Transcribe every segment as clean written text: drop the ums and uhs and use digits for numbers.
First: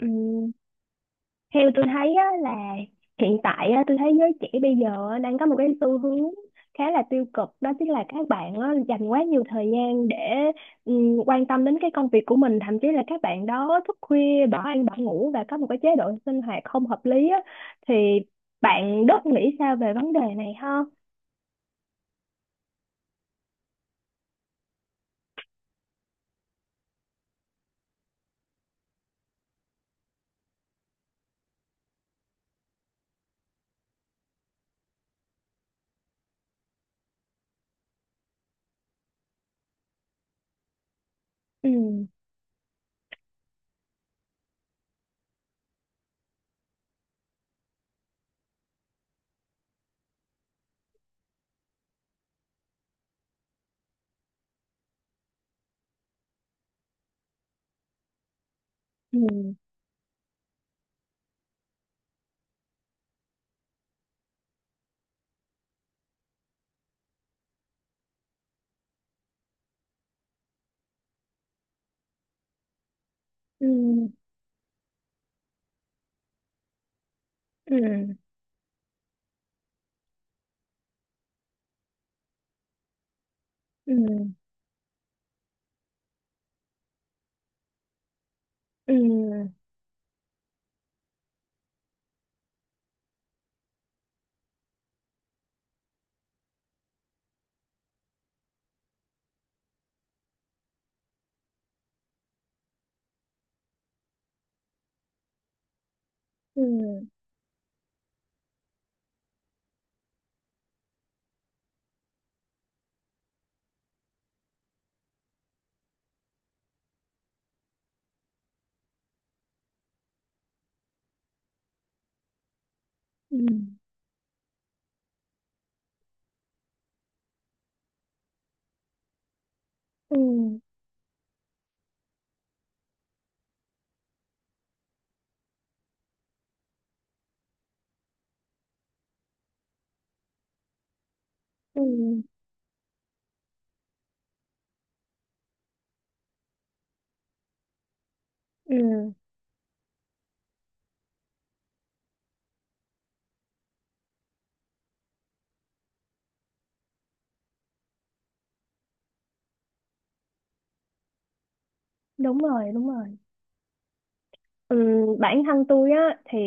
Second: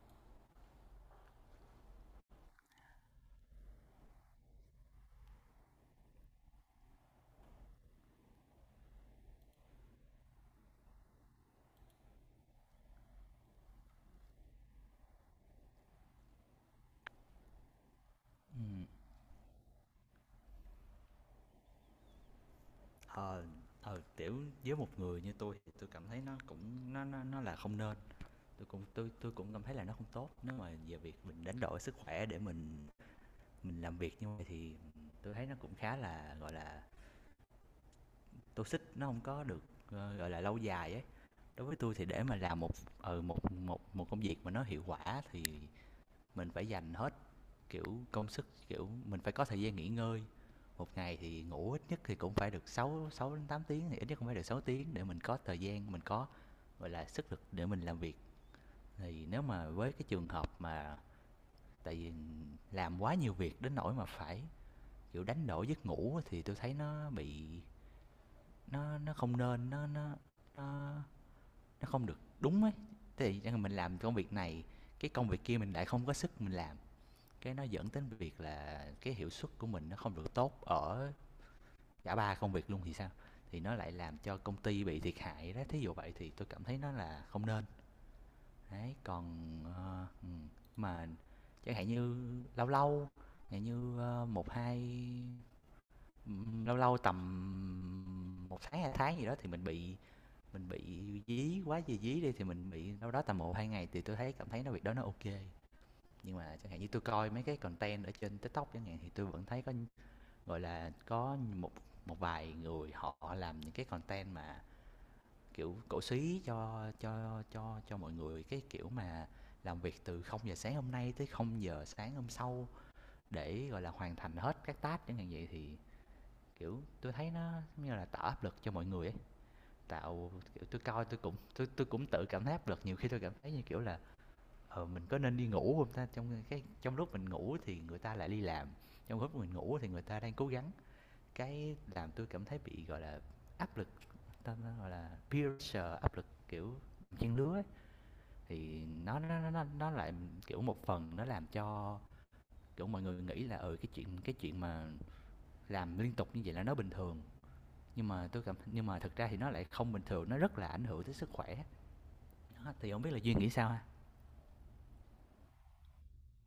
Ừm, theo tôi thấy á, là hiện tại á, tôi thấy giới trẻ bây giờ á, đang có một cái xu hướng khá là tiêu cực, đó chính là các bạn á, dành quá nhiều thời gian để quan tâm đến cái công việc của mình, thậm chí là các bạn đó thức khuya bỏ ăn bỏ ngủ và có một cái chế độ sinh hoạt không hợp lý á, thì bạn Đức nghĩ sao về vấn đề này ha? Ờ, kiểu, với một người như tôi thì tôi cảm thấy nó cũng nó là không nên. Tôi cũng cảm thấy là nó không tốt, nếu mà về việc mình đánh đổi sức khỏe để mình làm việc như vậy thì tôi thấy nó cũng khá là, gọi là, toxic, nó không có được, gọi là, lâu dài ấy. Đối với tôi thì Ừ, để mà làm một ờ một một một công việc mà nó hiệu quả thì mình phải dành hết, kiểu, công sức, kiểu mình phải có thời gian nghỉ ngơi. Một ngày thì ngủ ít nhất thì cũng phải được 6 6 đến 8 tiếng, thì ít nhất cũng phải được 6 tiếng để mình có thời gian, mình có, gọi là, sức lực để mình làm việc. Thì nếu ừ, mà với cái trường hợp mà tại vì làm quá nhiều việc đến nỗi mà phải, kiểu, đánh đổi giấc ngủ thì tôi thấy nó bị, nó không nên, nó nó không được đúng ấy. Thì ừ, mình làm công việc này, cái công việc kia mình lại không có sức mình làm, cái nó ừ, dẫn đến việc là cái hiệu suất của mình nó không được tốt ở cả 3 công việc luôn thì sao? Thì nó lại ừ, làm cho công ty bị thiệt hại đó, thí dụ vậy thì tôi cảm thấy nó là không nên. ừ, Đấy, còn ừ, mà chẳng hạn như lâu lâu, chẳng như ờ, một hai ừ, lâu lâu tầm 1 tháng 2 tháng gì đó thì mình bị dí quá gì dí đi thì mình bị đâu đó tầm 1 2 ngày thì tôi thấy cảm thấy nó việc đó nó ok. Nhưng mà ừ, chẳng hạn như tôi coi mấy cái content ở trên TikTok chẳng hạn thì tôi vẫn thấy có, gọi là, có một, một vài người họ làm những cái content mà kiểu cổ súy cho mọi người cái kiểu mà làm việc từ 0 giờ sáng hôm nay tới 0 giờ sáng hôm sau ừ, để, gọi là, hoàn thành hết các task chẳng hạn vậy. Thì kiểu tôi thấy nó giống như là tạo áp lực cho mọi người ấy, ừ, tạo kiểu tôi coi, tôi cũng tự cảm thấy áp lực. Nhiều khi tôi cảm thấy như kiểu là, ờ, mình có nên đi ngủ không ta, trong cái, trong lúc mình ngủ thì người ta lại đi làm, trong lúc mình ngủ thì người ta đang cố gắng. Cái ừ, làm tôi cảm thấy bị, gọi là, áp lực, ta ta, gọi là, peer pressure, áp lực, kiểu, trang lứa ấy. Thì ừ, nó lại, kiểu, một phần nó làm cho, kiểu, mọi người nghĩ là, ừ, cái chuyện, cái chuyện mà làm liên tục như vậy là nó bình thường, nhưng mà thực ra thì nó lại không bình thường, nó rất là ảnh hưởng tới sức khỏe. đúng rồi, Đó, đúng thì hổng biết rồi. là Duyên nghĩ sao ha? Bản thân tôi á thì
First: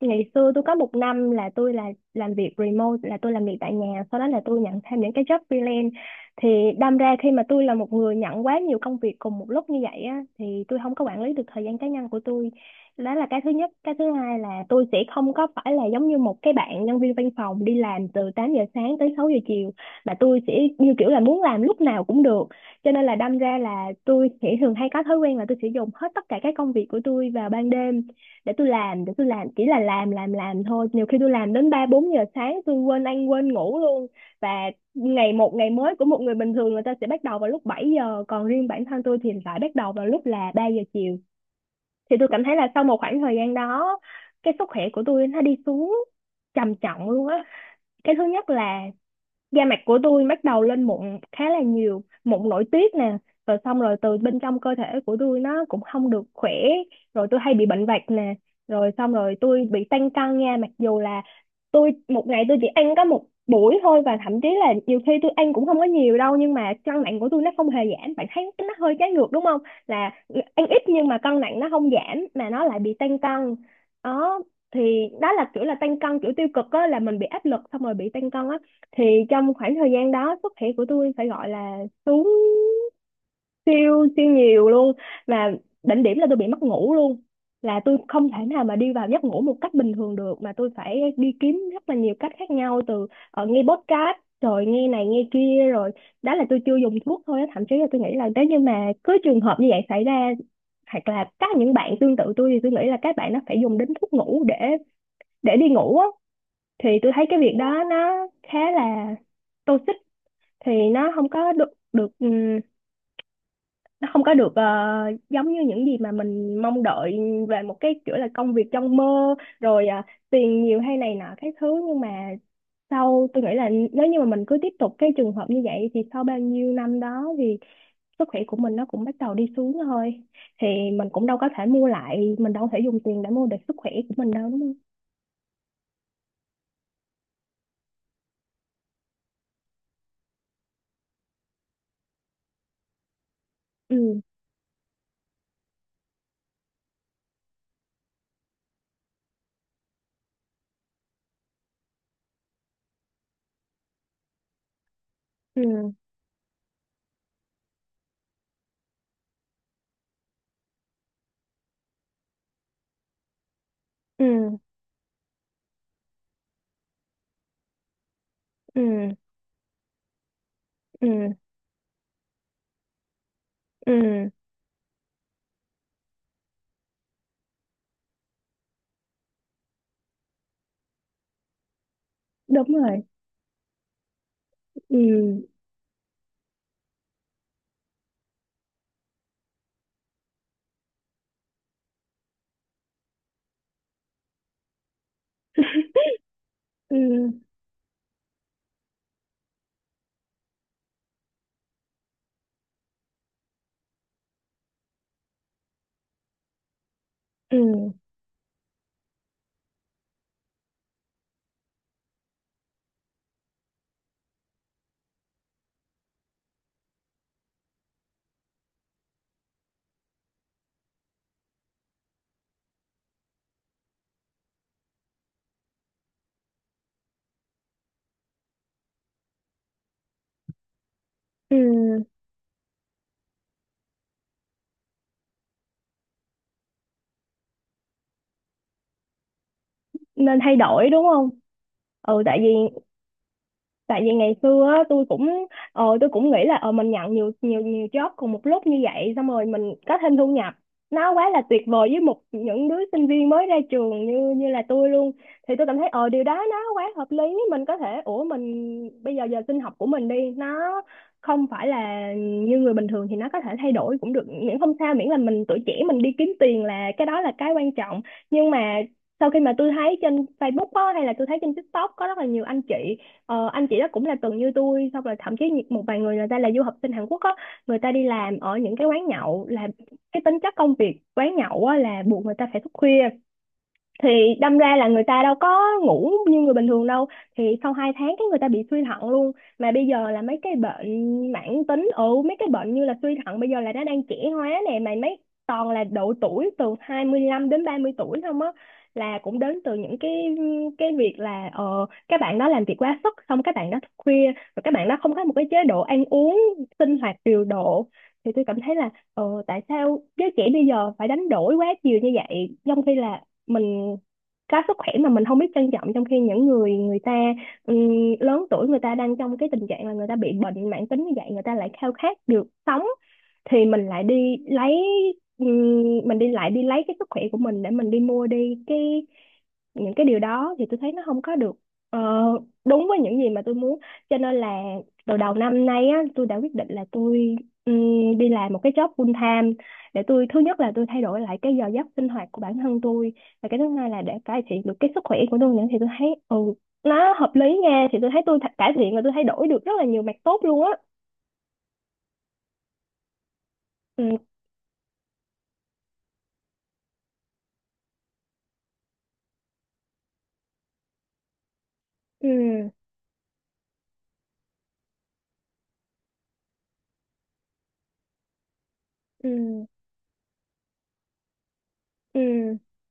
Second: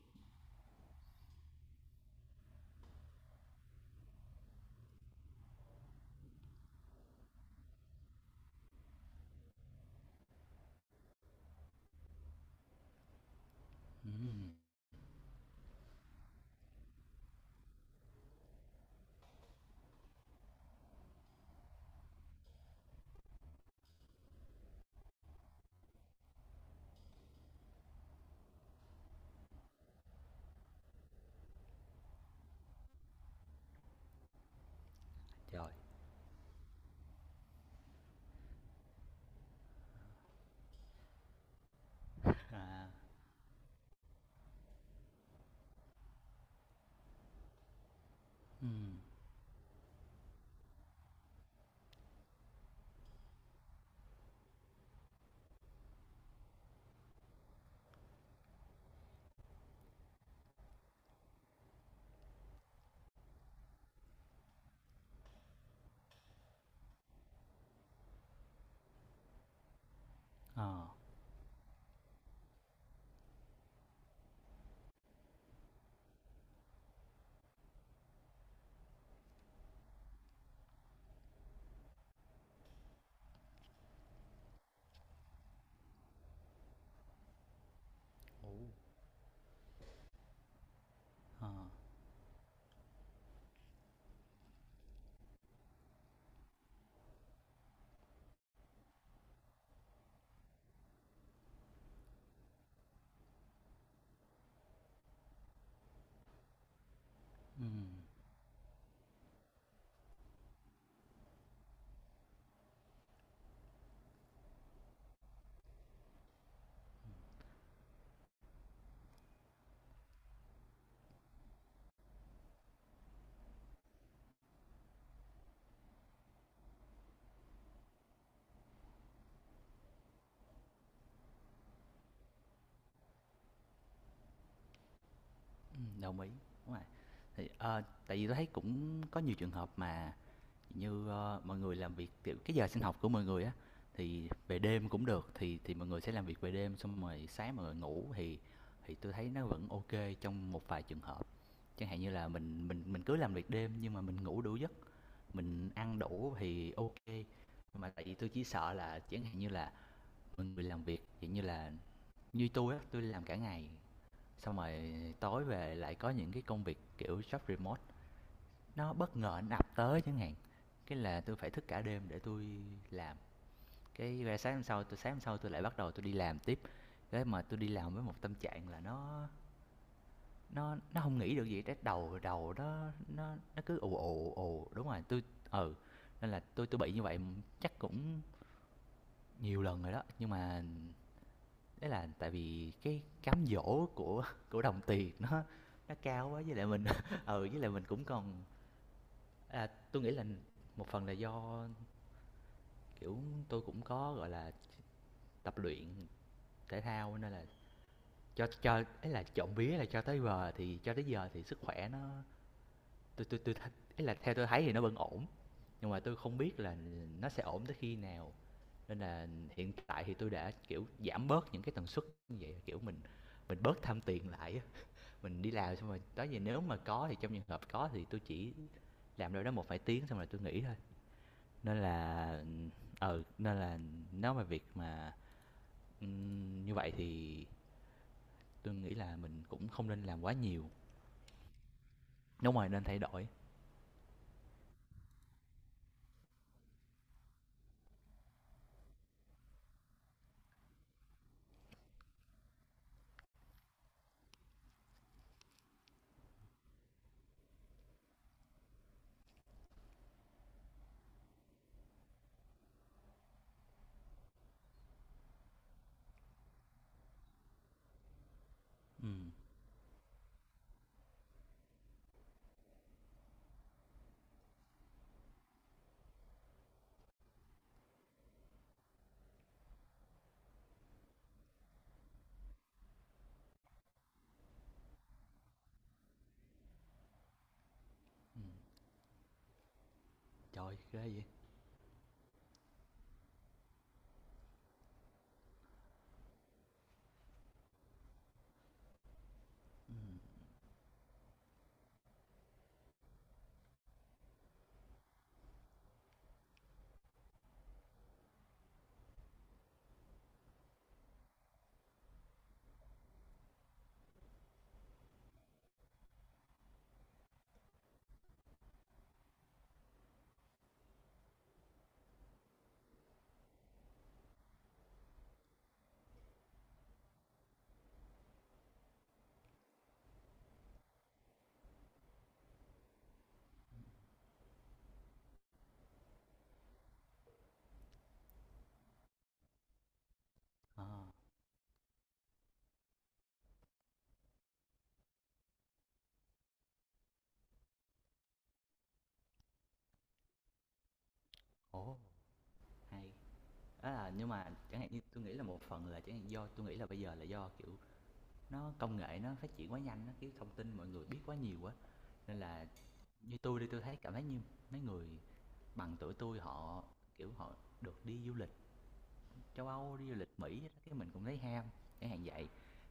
ngày xưa tôi có một năm là tôi làm việc remote, là tôi làm việc tại nhà, sau đó là tôi nhận thêm những cái job freelance, thì đâm ra khi mà tôi là một người nhận quá nhiều công việc cùng một lúc như vậy á thì tôi không có quản lý được thời gian cá nhân của tôi. Đó là cái thứ nhất. Cái thứ hai Ừm. là tôi sẽ không có phải là giống như một cái bạn nhân viên văn phòng đi làm từ 8 giờ sáng tới 6 giờ chiều, mà tôi sẽ như kiểu là muốn làm lúc nào cũng được, cho nên là đâm ra là tôi sẽ thường hay có thói quen là tôi sẽ dùng hết tất cả các công việc của tôi vào ban đêm để tôi làm, để tôi làm, chỉ là làm thôi, nhiều khi tôi làm đến ba bốn giờ sáng, tôi quên ăn quên ngủ luôn. Và ngày một ngày Trời. mới của một người bình thường người ta sẽ bắt đầu vào lúc 7 giờ, còn riêng bản thân tôi thì lại bắt đầu vào lúc là 3 giờ chiều. Thì tôi cảm thấy là sau À. một khoảng thời gian đó, cái sức khỏe của tôi nó đi xuống trầm trọng luôn á. Cái thứ nhất là Ừm. da mặt của tôi bắt đầu lên mụn, khá là nhiều mụn nổi tiết nè, rồi xong rồi từ bên trong cơ thể của tôi nó cũng không được khỏe, rồi tôi hay bị bệnh vặt nè, rồi xong rồi tôi bị tăng cân nha. Mặc dù là tôi một ngày tôi chỉ ăn có một buổi thôi, và thậm chí là nhiều khi tôi ăn cũng không có nhiều đâu, nhưng mà cân nặng của tôi nó không hề giảm, bạn thấy nó hơi trái ngược đúng không, là Ờ. ăn ít nhưng mà cân nặng nó không giảm mà nó lại bị tăng cân. Đó, thì đó là kiểu là tăng cân kiểu tiêu cực á, là mình bị áp lực xong rồi bị tăng cân á. Thì trong khoảng thời gian đó sức khỏe của tôi phải gọi là xuống siêu siêu nhiều luôn, mà đỉnh điểm là tôi bị mất ngủ luôn, là tôi không thể Ồ. nào mà đi vào giấc ngủ một cách bình thường được, mà tôi phải đi Ờ. kiếm rất là nhiều cách khác nhau, từ nghe podcast rồi nghe này nghe kia, rồi đó là tôi chưa dùng thuốc thôi á. Thậm chí là tôi nghĩ là nếu như mà cứ trường hợp như vậy xảy ra, hoặc là các những bạn tương tự tôi, thì tôi nghĩ là các bạn nó phải dùng đến thuốc ngủ để đi ngủ á. Thì tôi thấy cái việc đó Ừm. nó khá là toxic, thì nó không có được được nó không có được giống như những gì mà mình mong đợi về một cái kiểu là công việc trong mơ rồi, tiền nhiều hay này nọ cái thứ. Nhưng mà sau tôi nghĩ là nếu như mà mình cứ tiếp tục cái trường hợp như vậy thì sau bao nhiêu năm đó thì sức khỏe của mình nó cũng bắt đầu đi xuống thôi. Thì mình cũng đâu có thể mua lại, mình đâu có thể dùng tiền để mua được sức khỏe của mình đâu, đúng không? Ừm. Đồng ý, đúng rồi. Thì, tại vì tôi thấy cũng có nhiều trường hợp mà như, ờ, mọi người làm việc kiểu cái giờ sinh học của mọi người á Ừ, thì về đêm cũng được, thì mọi người sẽ làm việc về đêm xong rồi sáng mọi người ngủ, thì tôi thấy nó vẫn ok trong một vài trường hợp, chẳng hạn như là mình cứ làm việc đêm nhưng mà mình ngủ đủ giấc, mình ừ, ăn đủ thì ok. Mà tại vì tôi chỉ sợ là chẳng hạn như là mọi người làm việc dạng như là như tôi á, tôi làm cả ngày ừ, xong rồi tối về lại có những cái công việc kiểu job remote, nó ừ, bất ngờ nó ập tới chẳng hạn, cái là ừ, tôi phải thức cả đêm để tôi làm. Cái ừ, ra sáng hôm sau, tôi lại bắt đầu tôi đi làm tiếp. Cái mà tôi đi làm với một tâm trạng là nó, không nghĩ được gì, cái đầu đầu đúng nó rồi, cứ ù ù ù. Đúng rồi, tôi, ừ, ừ, nên là tôi bị như vậy chắc cũng nhiều lần rồi đó, nhưng mà đấy là tại vì cái cám dỗ của đồng tiền nó cao quá, với lại mình ừ, ừ với lại mình cũng còn, à, tôi nghĩ là một phần là do, kiểu, tôi cũng có, gọi là, tập luyện thể thao nên là ừ, cho ấy là trộm vía là cho tới giờ thì, cho tới giờ thì sức khỏe nó, tôi tôi tôi th- ấy là theo tôi thấy thì nó vẫn ổn, nhưng mà tôi không biết là nó sẽ ổn tới khi nào. Nên là hiện tại thì tôi đã, kiểu, giảm bớt những cái tần suất như vậy, kiểu mình bớt tham tiền lại á. Mình đi làm xong rồi đó giờ nếu mà có thì, trong trường hợp có thì tôi chỉ làm đâu đó một vài tiếng xong rồi tôi nghỉ thôi. ừ, Nên là, ờ, nên là nói về việc mà, ừm, như vậy thì tôi nghĩ là mình cũng không nên làm quá nên thay nhiều. đổi đúng không. Ừ, tại vì, Đúng rồi, nên thay đổi. tại vì ngày xưa á, tôi cũng tôi cũng nghĩ là mình nhận nhiều nhiều nhiều job cùng một lúc như vậy, xong rồi mình có thêm thu nhập, nó quá là tuyệt vời với một những đứa sinh viên mới ra trường như như là tôi luôn. Thì tôi cảm thấy ờ điều đó nó quá hợp lý, mình có thể, ủa mình bây giờ giờ sinh học của mình đi nó không phải là như người bình thường thì nó có thể thay đổi cũng được, miễn không sao, miễn là mình tuổi trẻ mình đi kiếm tiền là cái đó là cái quan trọng. Nhưng mà sau Ừm. khi mà tôi thấy trên Facebook á, hay là tôi thấy trên TikTok, có rất là nhiều anh chị. Ờ, anh chị đó cũng là từng như tôi, xong rồi thậm chí một vài người, người ta là du học sinh Hàn Quốc á, người ta đi làm ở những cái quán nhậu, là cái tính chất công việc quán nhậu á là buộc người ta phải thức khuya, thì đâm ra là người ta đâu có ngủ như người bình thường đâu. Thì sau 2 tháng cái người ta bị suy thận luôn. Mà bây giờ là mấy cái Trời ơi, ghê vậy. bệnh mãn tính, ừ mấy cái bệnh như là suy thận bây giờ là nó đang trẻ hóa nè, mà mấy toàn là độ tuổi từ 25 đến 30 tuổi không á, là cũng đến từ những cái việc là ờ các bạn đó làm việc quá sức, xong các bạn đó thức khuya, rồi các bạn đó không có một cái chế độ ăn uống sinh hoạt điều độ. Thì tôi cảm thấy là ờ tại sao giới trẻ bây giờ phải đánh đổi quá nhiều như vậy, trong khi là mình có sức khỏe mà mình không biết trân trọng, trong khi những người, người ta ừm, lớn tuổi, người ta đang trong cái tình trạng là người ta bị bệnh mãn tính như vậy, người ta lại khao khát được sống. Thì mình lại đi lấy, mình đi lại đi lấy cái sức khỏe của mình để mình đi mua đi cái những cái điều đó, thì tôi thấy nó không có được ờ, đúng với những gì mà tôi muốn. Cho nên là từ đầu năm nay á tôi đã quyết định là tôi đi làm một cái job full time, để tôi thứ nhất là Ờ. tôi thay đổi lại cái giờ giấc sinh hoạt của bản thân tôi, và cái thứ hai là để cải thiện được cái sức khỏe của tôi nữa. Thì tôi thấy ừ nó hợp lý nha, thì tôi thấy cải thiện và tôi thấy đổi được rất là nhiều mặt tốt luôn á. Ồ. Hay. Đó là, Ừ, nhưng mà chẳng hạn như tôi nghĩ là một phần là chẳng hạn do tôi nghĩ là bây giờ là do, kiểu, nó công nghệ nó phát triển quá nhanh á, kiểu thông tin mọi người biết quá nhiều quá. Nên là ừ, như tôi đi, tôi thấy cảm thấy như mấy người bằng tuổi tôi họ, kiểu, họ được đi du lịch ừ, châu Âu, đi du lịch Mỹ, cái mình cũng thấy ham, cái hàng ừ, vậy.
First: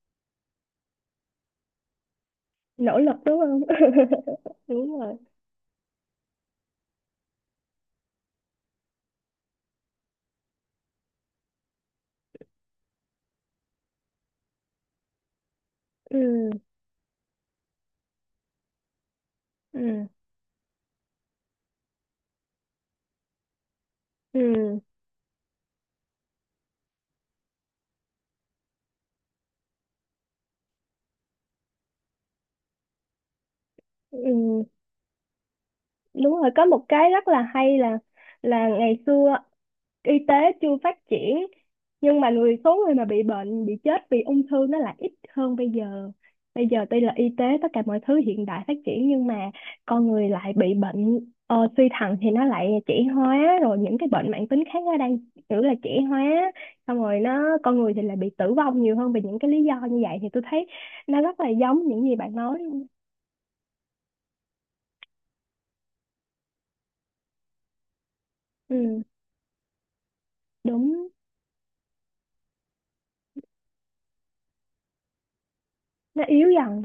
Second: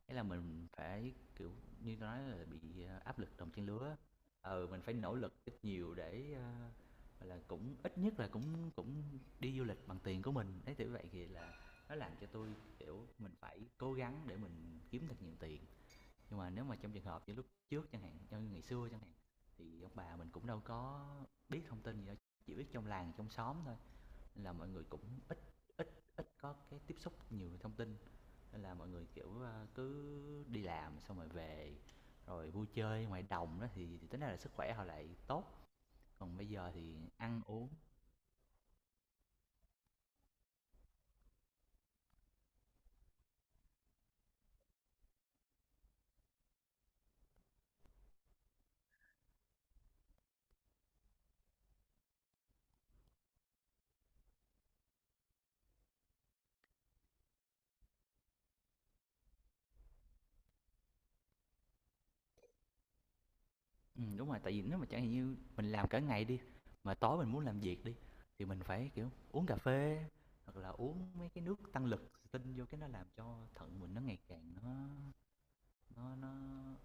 Thế là mình phải, kiểu, như tôi nói là bị, nỗ ờ, lực áp lực đúng đồng không trang lứa. Ừ, mình phải đúng rồi. nỗ lực ít nhiều để, ơ, gọi là, cũng ít nhất là cũng, cũng đi du lịch bằng tiền của mình, đấy, kiểu vậy. Thì là nó làm cho tôi, kiểu, mình phải cố gắng để mình kiếm thật nhiều tiền. Nhưng Ừ, mà nếu mà trong trường hợp như lúc trước chẳng hạn, như ngày xưa chẳng hạn, thì ông ừ, bà mình cũng đâu có biết thông tin gì đâu, chỉ biết trong làng, trong xóm thôi, là mọi ừ, người cũng ít, ít ít có cái tiếp xúc nhiều thông tin. Nên là mọi người kiểu, à, cứ đi làm xong rồi về, rồi vui chơi ngoài đồng đó thì tính ra là sức ừ, khỏe họ lại tốt. đúng Còn bây rồi, có giờ một thì cái rất ăn là uống, hay là ngày xưa y tế chưa phát triển, nhưng mà người số người mà bị bệnh bị chết vì ung thư nó lại ít hơn bây giờ. Bây giờ tuy là y tế tất cả mọi thứ hiện đại phát triển, nhưng mà con người lại bị bệnh suy thận thì nó lại trẻ hóa, rồi những cái bệnh mãn tính khác nó đang kiểu là trẻ hóa, xong rồi nó con người thì lại bị tử vong nhiều hơn vì những cái lý do như vậy. Thì tôi thấy nó rất là giống những gì bạn nói. ừ, đúng rồi, tại vì nếu mà chẳng hạn như mình làm cả ngày đi mà tối mình muốn làm việc đi thì mình phải Ừ, kiểu uống cà phê hoặc là uống đúng, mấy cái nước tăng lực tinh vô, cái nó làm cho thận mình nó ngày càng nó, nó nó nó yếu dần.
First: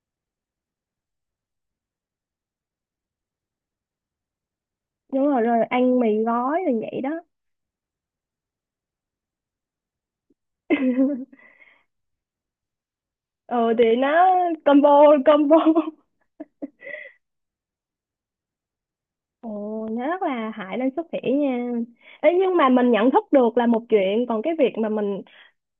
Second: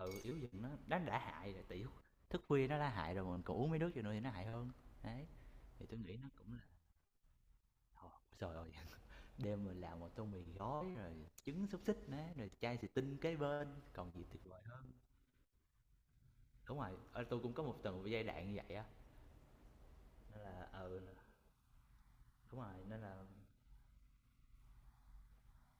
ừ, yếu dùm. Nó, đã hại rồi tiểu, thức khuya nó đã hại rồi mà mình còn uống mấy nước vô nữa thì nó hại hơn. Đúng Đấy, rồi, rồi thì tôi ăn mì nghĩ nó cũng gói là rồi vậy đó. thôi, trời ơi, đêm mình làm một tô mì gói rồi trứng xúc xích nè, rồi chai xì tinh kế Ừ, bên, thì còn gì nó tuyệt vời combo, hơn. combo. Đúng rồi, ơ, tui cũng có một từng giai đoạn như vậy á, Ồ, nó rất nên là là, hại lên ừ, sức khỏe nha. Ê, nhưng đúng mà rồi, mình nên nhận là, thức được là một chuyện, còn cái việc mà mình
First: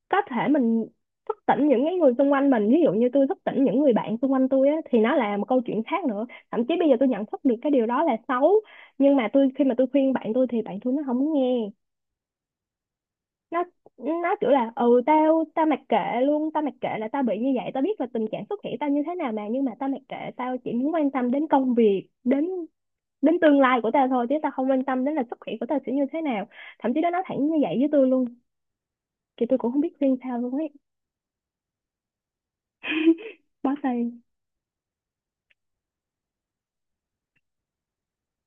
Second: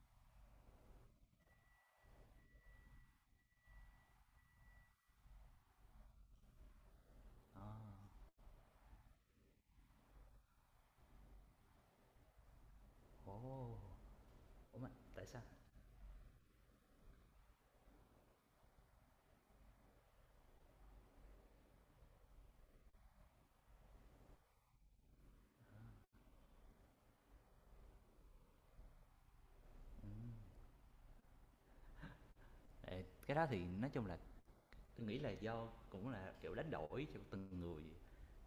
có thể mình thức tỉnh những cái người xung quanh mình, ví dụ như tôi thức tỉnh những người bạn xung quanh tôi á, thì nó là một câu chuyện khác nữa. Thậm chí bây giờ tôi nhận thức được ờ, cái điều đó là xấu, nhưng mà tôi, khi mà tôi khuyên bạn tôi thì bạn tôi nó không muốn nghe. ồ, nó nó kiểu là ủa mà ừ tại sao, tao tao mặc kệ luôn, tao mặc kệ, là tao bị như vậy tao biết là tình trạng sức khỏe tao như thế nào mà, nhưng mà tao mặc kệ, tao chỉ muốn quan tâm đến công việc, đến đến tương lai của tao thôi, chứ tao không quan tâm đến là sức khỏe của tao sẽ như thế nào. Thậm chí nó nói thẳng như vậy với tôi luôn, thì tôi cũng không biết khuyên ừm, sao luôn ấy. ờ, cái đó thì Bó nói chung là, tay. tôi nghĩ là do cũng là, kiểu, đánh đổi cho từng người.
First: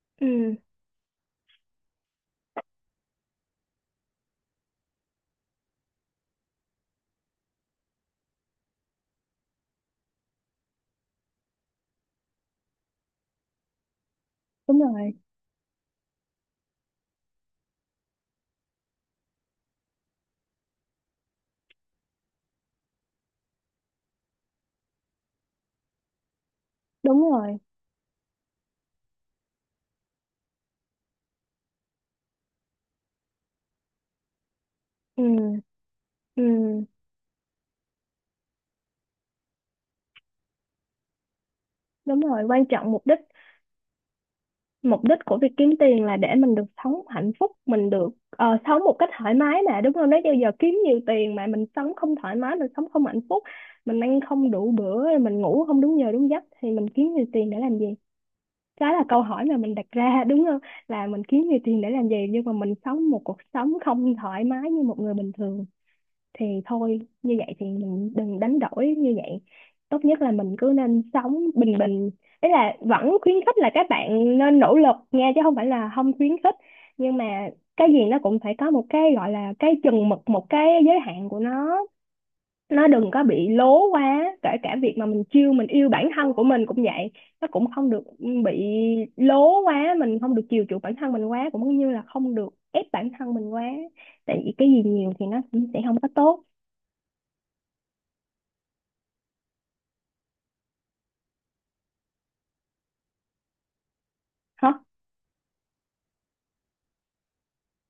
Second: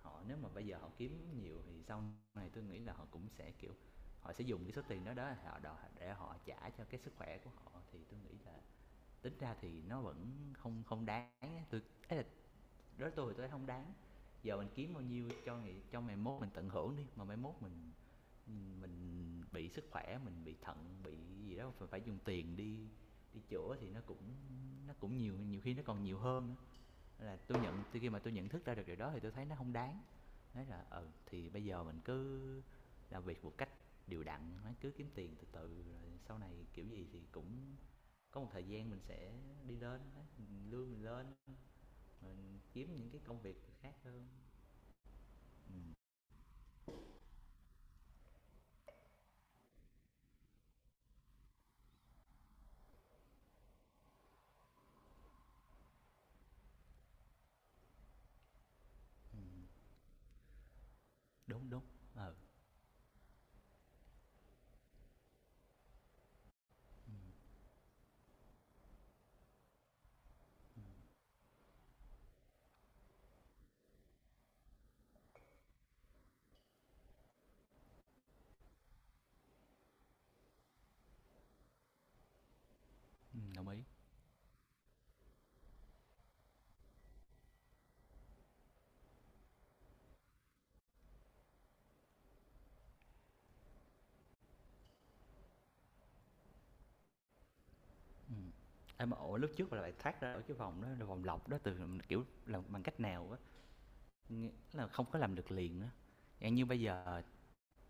Họ nếu mà Ừ, bây giờ họ kiếm nhiều thì sau này tôi nghĩ là họ cũng sẽ, kiểu, họ sẽ dùng cái số tiền đó đó, họ đòi để họ trả cho cái sức khỏe của họ, thì tôi nghĩ là tính ra thì nó vẫn không, không đáng. Tôi, ấy là tôi thì tôi thấy hông đáng. Giờ mình đúng kiếm bao rồi, nhiêu cho ngày, cho ngày mốt mình tận hưởng đi, mà mai mốt mình bị sức khỏe, mình bị thận, bị gì đó, phải phải dùng tiền đi đi chữa thì nó cũng, nó cũng nhiều, nhiều khi nó còn nhiều hơn nữa. đúng Là rồi. tôi nhận, từ khi mà tôi nhận thức ra được điều đó thì tôi thấy nó không đáng. Nói là, ừ thì bây giờ mình cứ làm việc một cách điều đặn, nó cứ kiếm Ừ, tiền từ từ rồi sau này ừ, kiểu gì thì cũng có một thời gian mình sẽ đi lên, mình lương mình lên, đúng rồi, mình quan trọng kiếm mục những đích, cái công việc khác hơn. mục đích của việc kiếm tiền là để mình được sống hạnh phúc, mình được sống một cách thoải mái mà, đúng không? Nếu như giờ kiếm nhiều tiền mà mình sống không thoải mái, mình sống không hạnh phúc, mình ăn không đủ bữa, mình ngủ không đúng giờ đúng giấc, thì mình kiếm nhiều tiền để làm gì? Đó là câu hỏi mà mình đặt ra, đúng không? Là mình kiếm nhiều Đúng tiền đúng. để làm gì Ờ. nhưng mà mình sống một cuộc sống không thoải mái như một người bình thường. Thì thôi như vậy thì mình đừng đánh đổi như vậy, tốt nhất là mình cứ nên sống bình bình. Ý là vẫn khuyến khích là các bạn nên nỗ lực nha, chứ không phải là không khuyến khích, nhưng mà cái gì nó cũng phải có một cái gọi là cái chừng mực, một cái giới hạn của nó đừng có Ừ, bị đồng ý. lố quá, kể cả việc mà mình chiêu mình yêu bản thân của mình cũng vậy, nó cũng không được bị lố quá. Mình không được chiều chuộng bản thân mình quá, cũng như là không được ép bản thân mình quá, tại vì cái gì nhiều thì nó cũng sẽ không có tốt. Ừ. Em ổ lúc trước là bạn thoát ra ở cái vòng đó, là vòng lọc đó, từ, kiểu, làm bằng cách nào á, nghĩa Hả? là không có làm được liền á. Dạng như bây giờ,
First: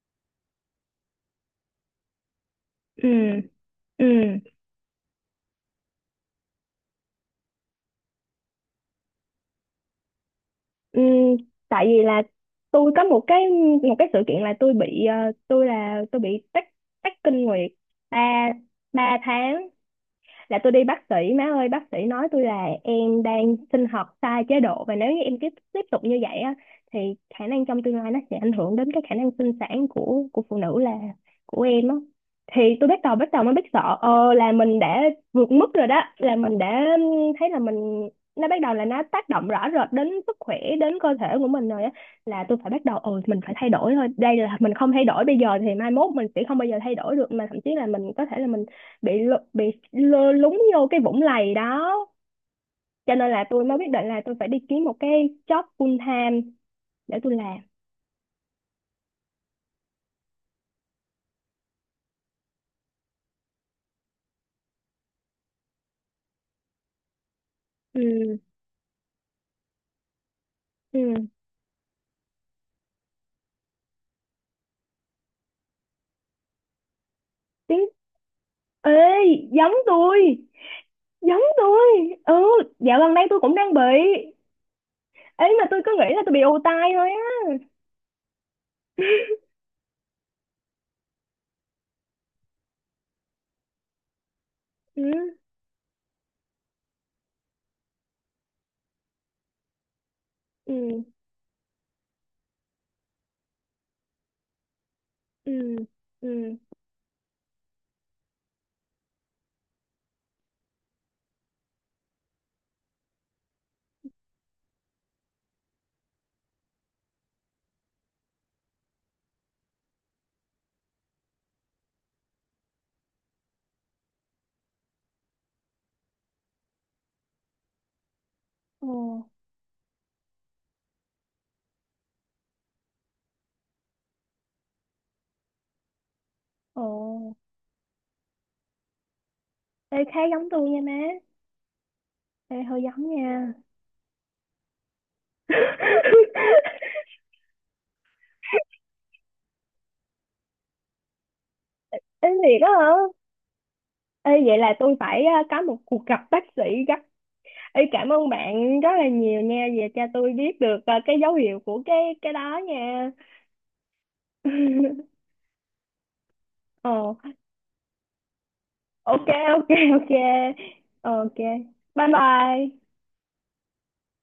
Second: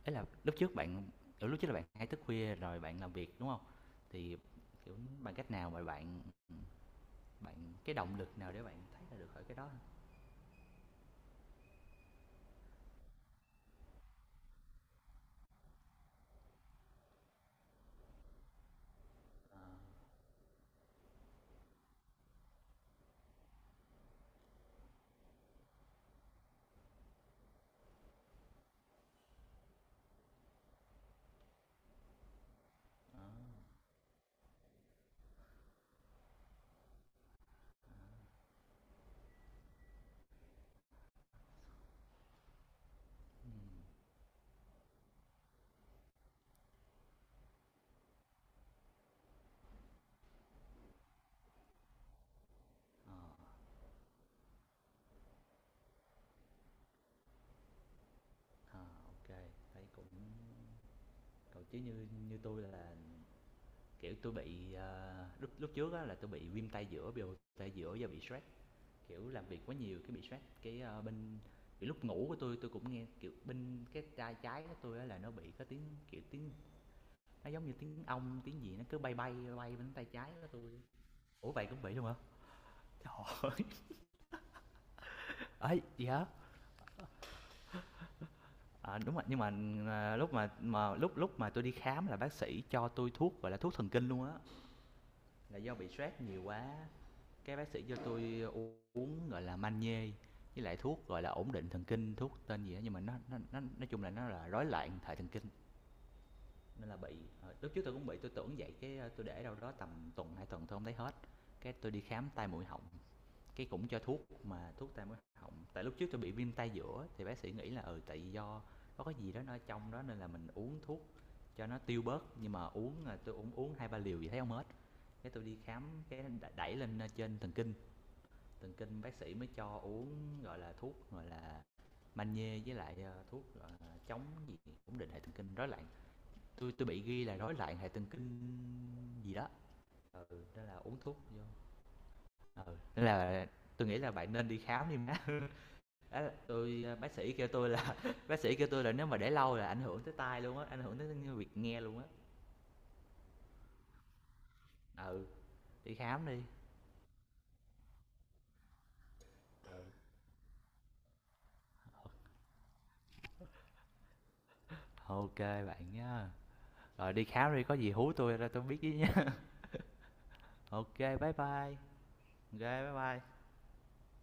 ấy là lúc trước bạn, kiểu, lúc trước là bạn hay thức khuya rồi bạn Ừ, làm việc, đúng không? ừ, Thì, kiểu, bằng cách nào mà bạn, bạn cái động lực nào để bạn thấy ra được khỏi cái đó ha? ừ, tại vì là tôi có một cái, một cái sự kiện là tôi bị tôi bị tắc tắc kinh nguyệt ba ba Ờ. tháng, là tôi đi bác sĩ. Má ơi bác sĩ nói tôi là em đang sinh hoạt sai chế độ, và nếu như em tiếp tiếp tục như vậy á thì khả năng trong tương lai nó sẽ ảnh hưởng đến cái khả năng sinh sản của phụ nữ, là của em á. Thì tôi bắt đầu, Ờ. bắt đầu mới biết sợ, ờ là mình đã vượt mức rồi, đó là mình đã thấy là mình, nó bắt đầu là nó tác động rõ rệt đến sức khỏe, đến cơ thể của mình rồi á, là tôi phải bắt đầu ừ mình phải thay Ừm. đổi thôi, đây là mình không thay đổi bây giờ thì mai mốt mình sẽ không bao giờ thay đổi được, mà thậm chí là mình có thể là mình bị lơ lúng vô cái vũng lầy đó. Ờ. Cho nên là tôi mới quyết định là tôi phải đi kiếm một cái job full time để tôi làm. Ờ. Thấy cũng còn, chứ như như tôi là, kiểu, tôi bị, ờ, lúc lúc trước á là tôi bị viêm tay giữa, biểu tay giữa do bị Ừ, stress, kiểu, làm việc quá nhiều cái bị stress. Cái, ơ, ừ, bên, kiểu, lúc ngủ của tôi cũng nghe, kiểu, bên cái tai trái của tôi á là nó bị có tiếng, kiểu, tiếng, nó giống như tiếng, tiếng ong, tiếng gì nó cứ bay ê bay, giống bay bên tay trái tôi, của tôi. giống Ủa vậy cũng bị luôn hả? tôi. Ừ, dạo gần đây tôi cũng Trời đang bị, ấy mà tôi ơi, cứ gì nghĩ là hả? tôi bị ù tai thôi á. Ờ, đúng rồi, nhưng mà, à, lúc mà lúc lúc mà tôi đi khám là bác sĩ cho tôi thuốc gọi là thuốc thần kinh luôn á. Ừ, Là do bị stress nhiều quá. Cái bác sĩ cho tôi uống, gọi là, magie, với lại ừ, thuốc gọi là ổn định thần kinh, thuốc tên gì đó, nhưng mà nó nói chung là nó là rối loạn hệ thần kinh ừ, ừ, nên là bị. Ờ, lúc trước tôi cũng bị, tôi tưởng vậy, cái, ờ, tôi để đâu đó tầm tuần 2 tuần tôi không thấy hết, cái tôi đi khám tai mũi họng, cái cũng cho thuốc mà thuốc tam cái họng, tại lúc trước tôi bị viêm tay giữa thì bác sĩ nghĩ là ừ tại do có cái gì đó nó trong đó nên là mình uống thuốc cho nó tiêu bớt. Nhưng mà uống, à, tôi uống, 2 3 liều gì thấy không hết, cái tôi đi khám, cái đẩy lên trên thần kinh, thần ồ, kinh bác sĩ mới cho uống, gọi là thuốc gọi là magie với lại, ờ, thuốc gọi là chống gì, ổn định hệ thần kinh rối loạn. Tôi, ồ, bị ghi là rối loạn hệ thần kinh gì đó, ê khá ừ, giống đó tôi là nha uống má. thuốc vô. Ê Ừ, hơi giống nên là nha. tôi nghĩ là bạn nên đi khám đi má. Á, tôi, à, bác sĩ kêu tôi là bác sĩ kêu tôi là nếu mà để lâu là ảnh hưởng tới tai luôn á, ảnh hưởng tới việc nghe luôn á. Ê thiệt đó, hả? Ê vậy là tôi phải Ừ, có một đi cuộc gặp khám đi. bác sĩ gấp. Ê, cảm ơn bạn rất là nhiều nha, về cho tôi biết được cái dấu hiệu của cái đó nha. Ok bạn nhá. Rồi Ờ, đi khám đi, có gì hú tôi ra tôi biết với ok, nhá. ok, ok. Ok Ờ, bye ok, bye. Ok bye bye bye. bye.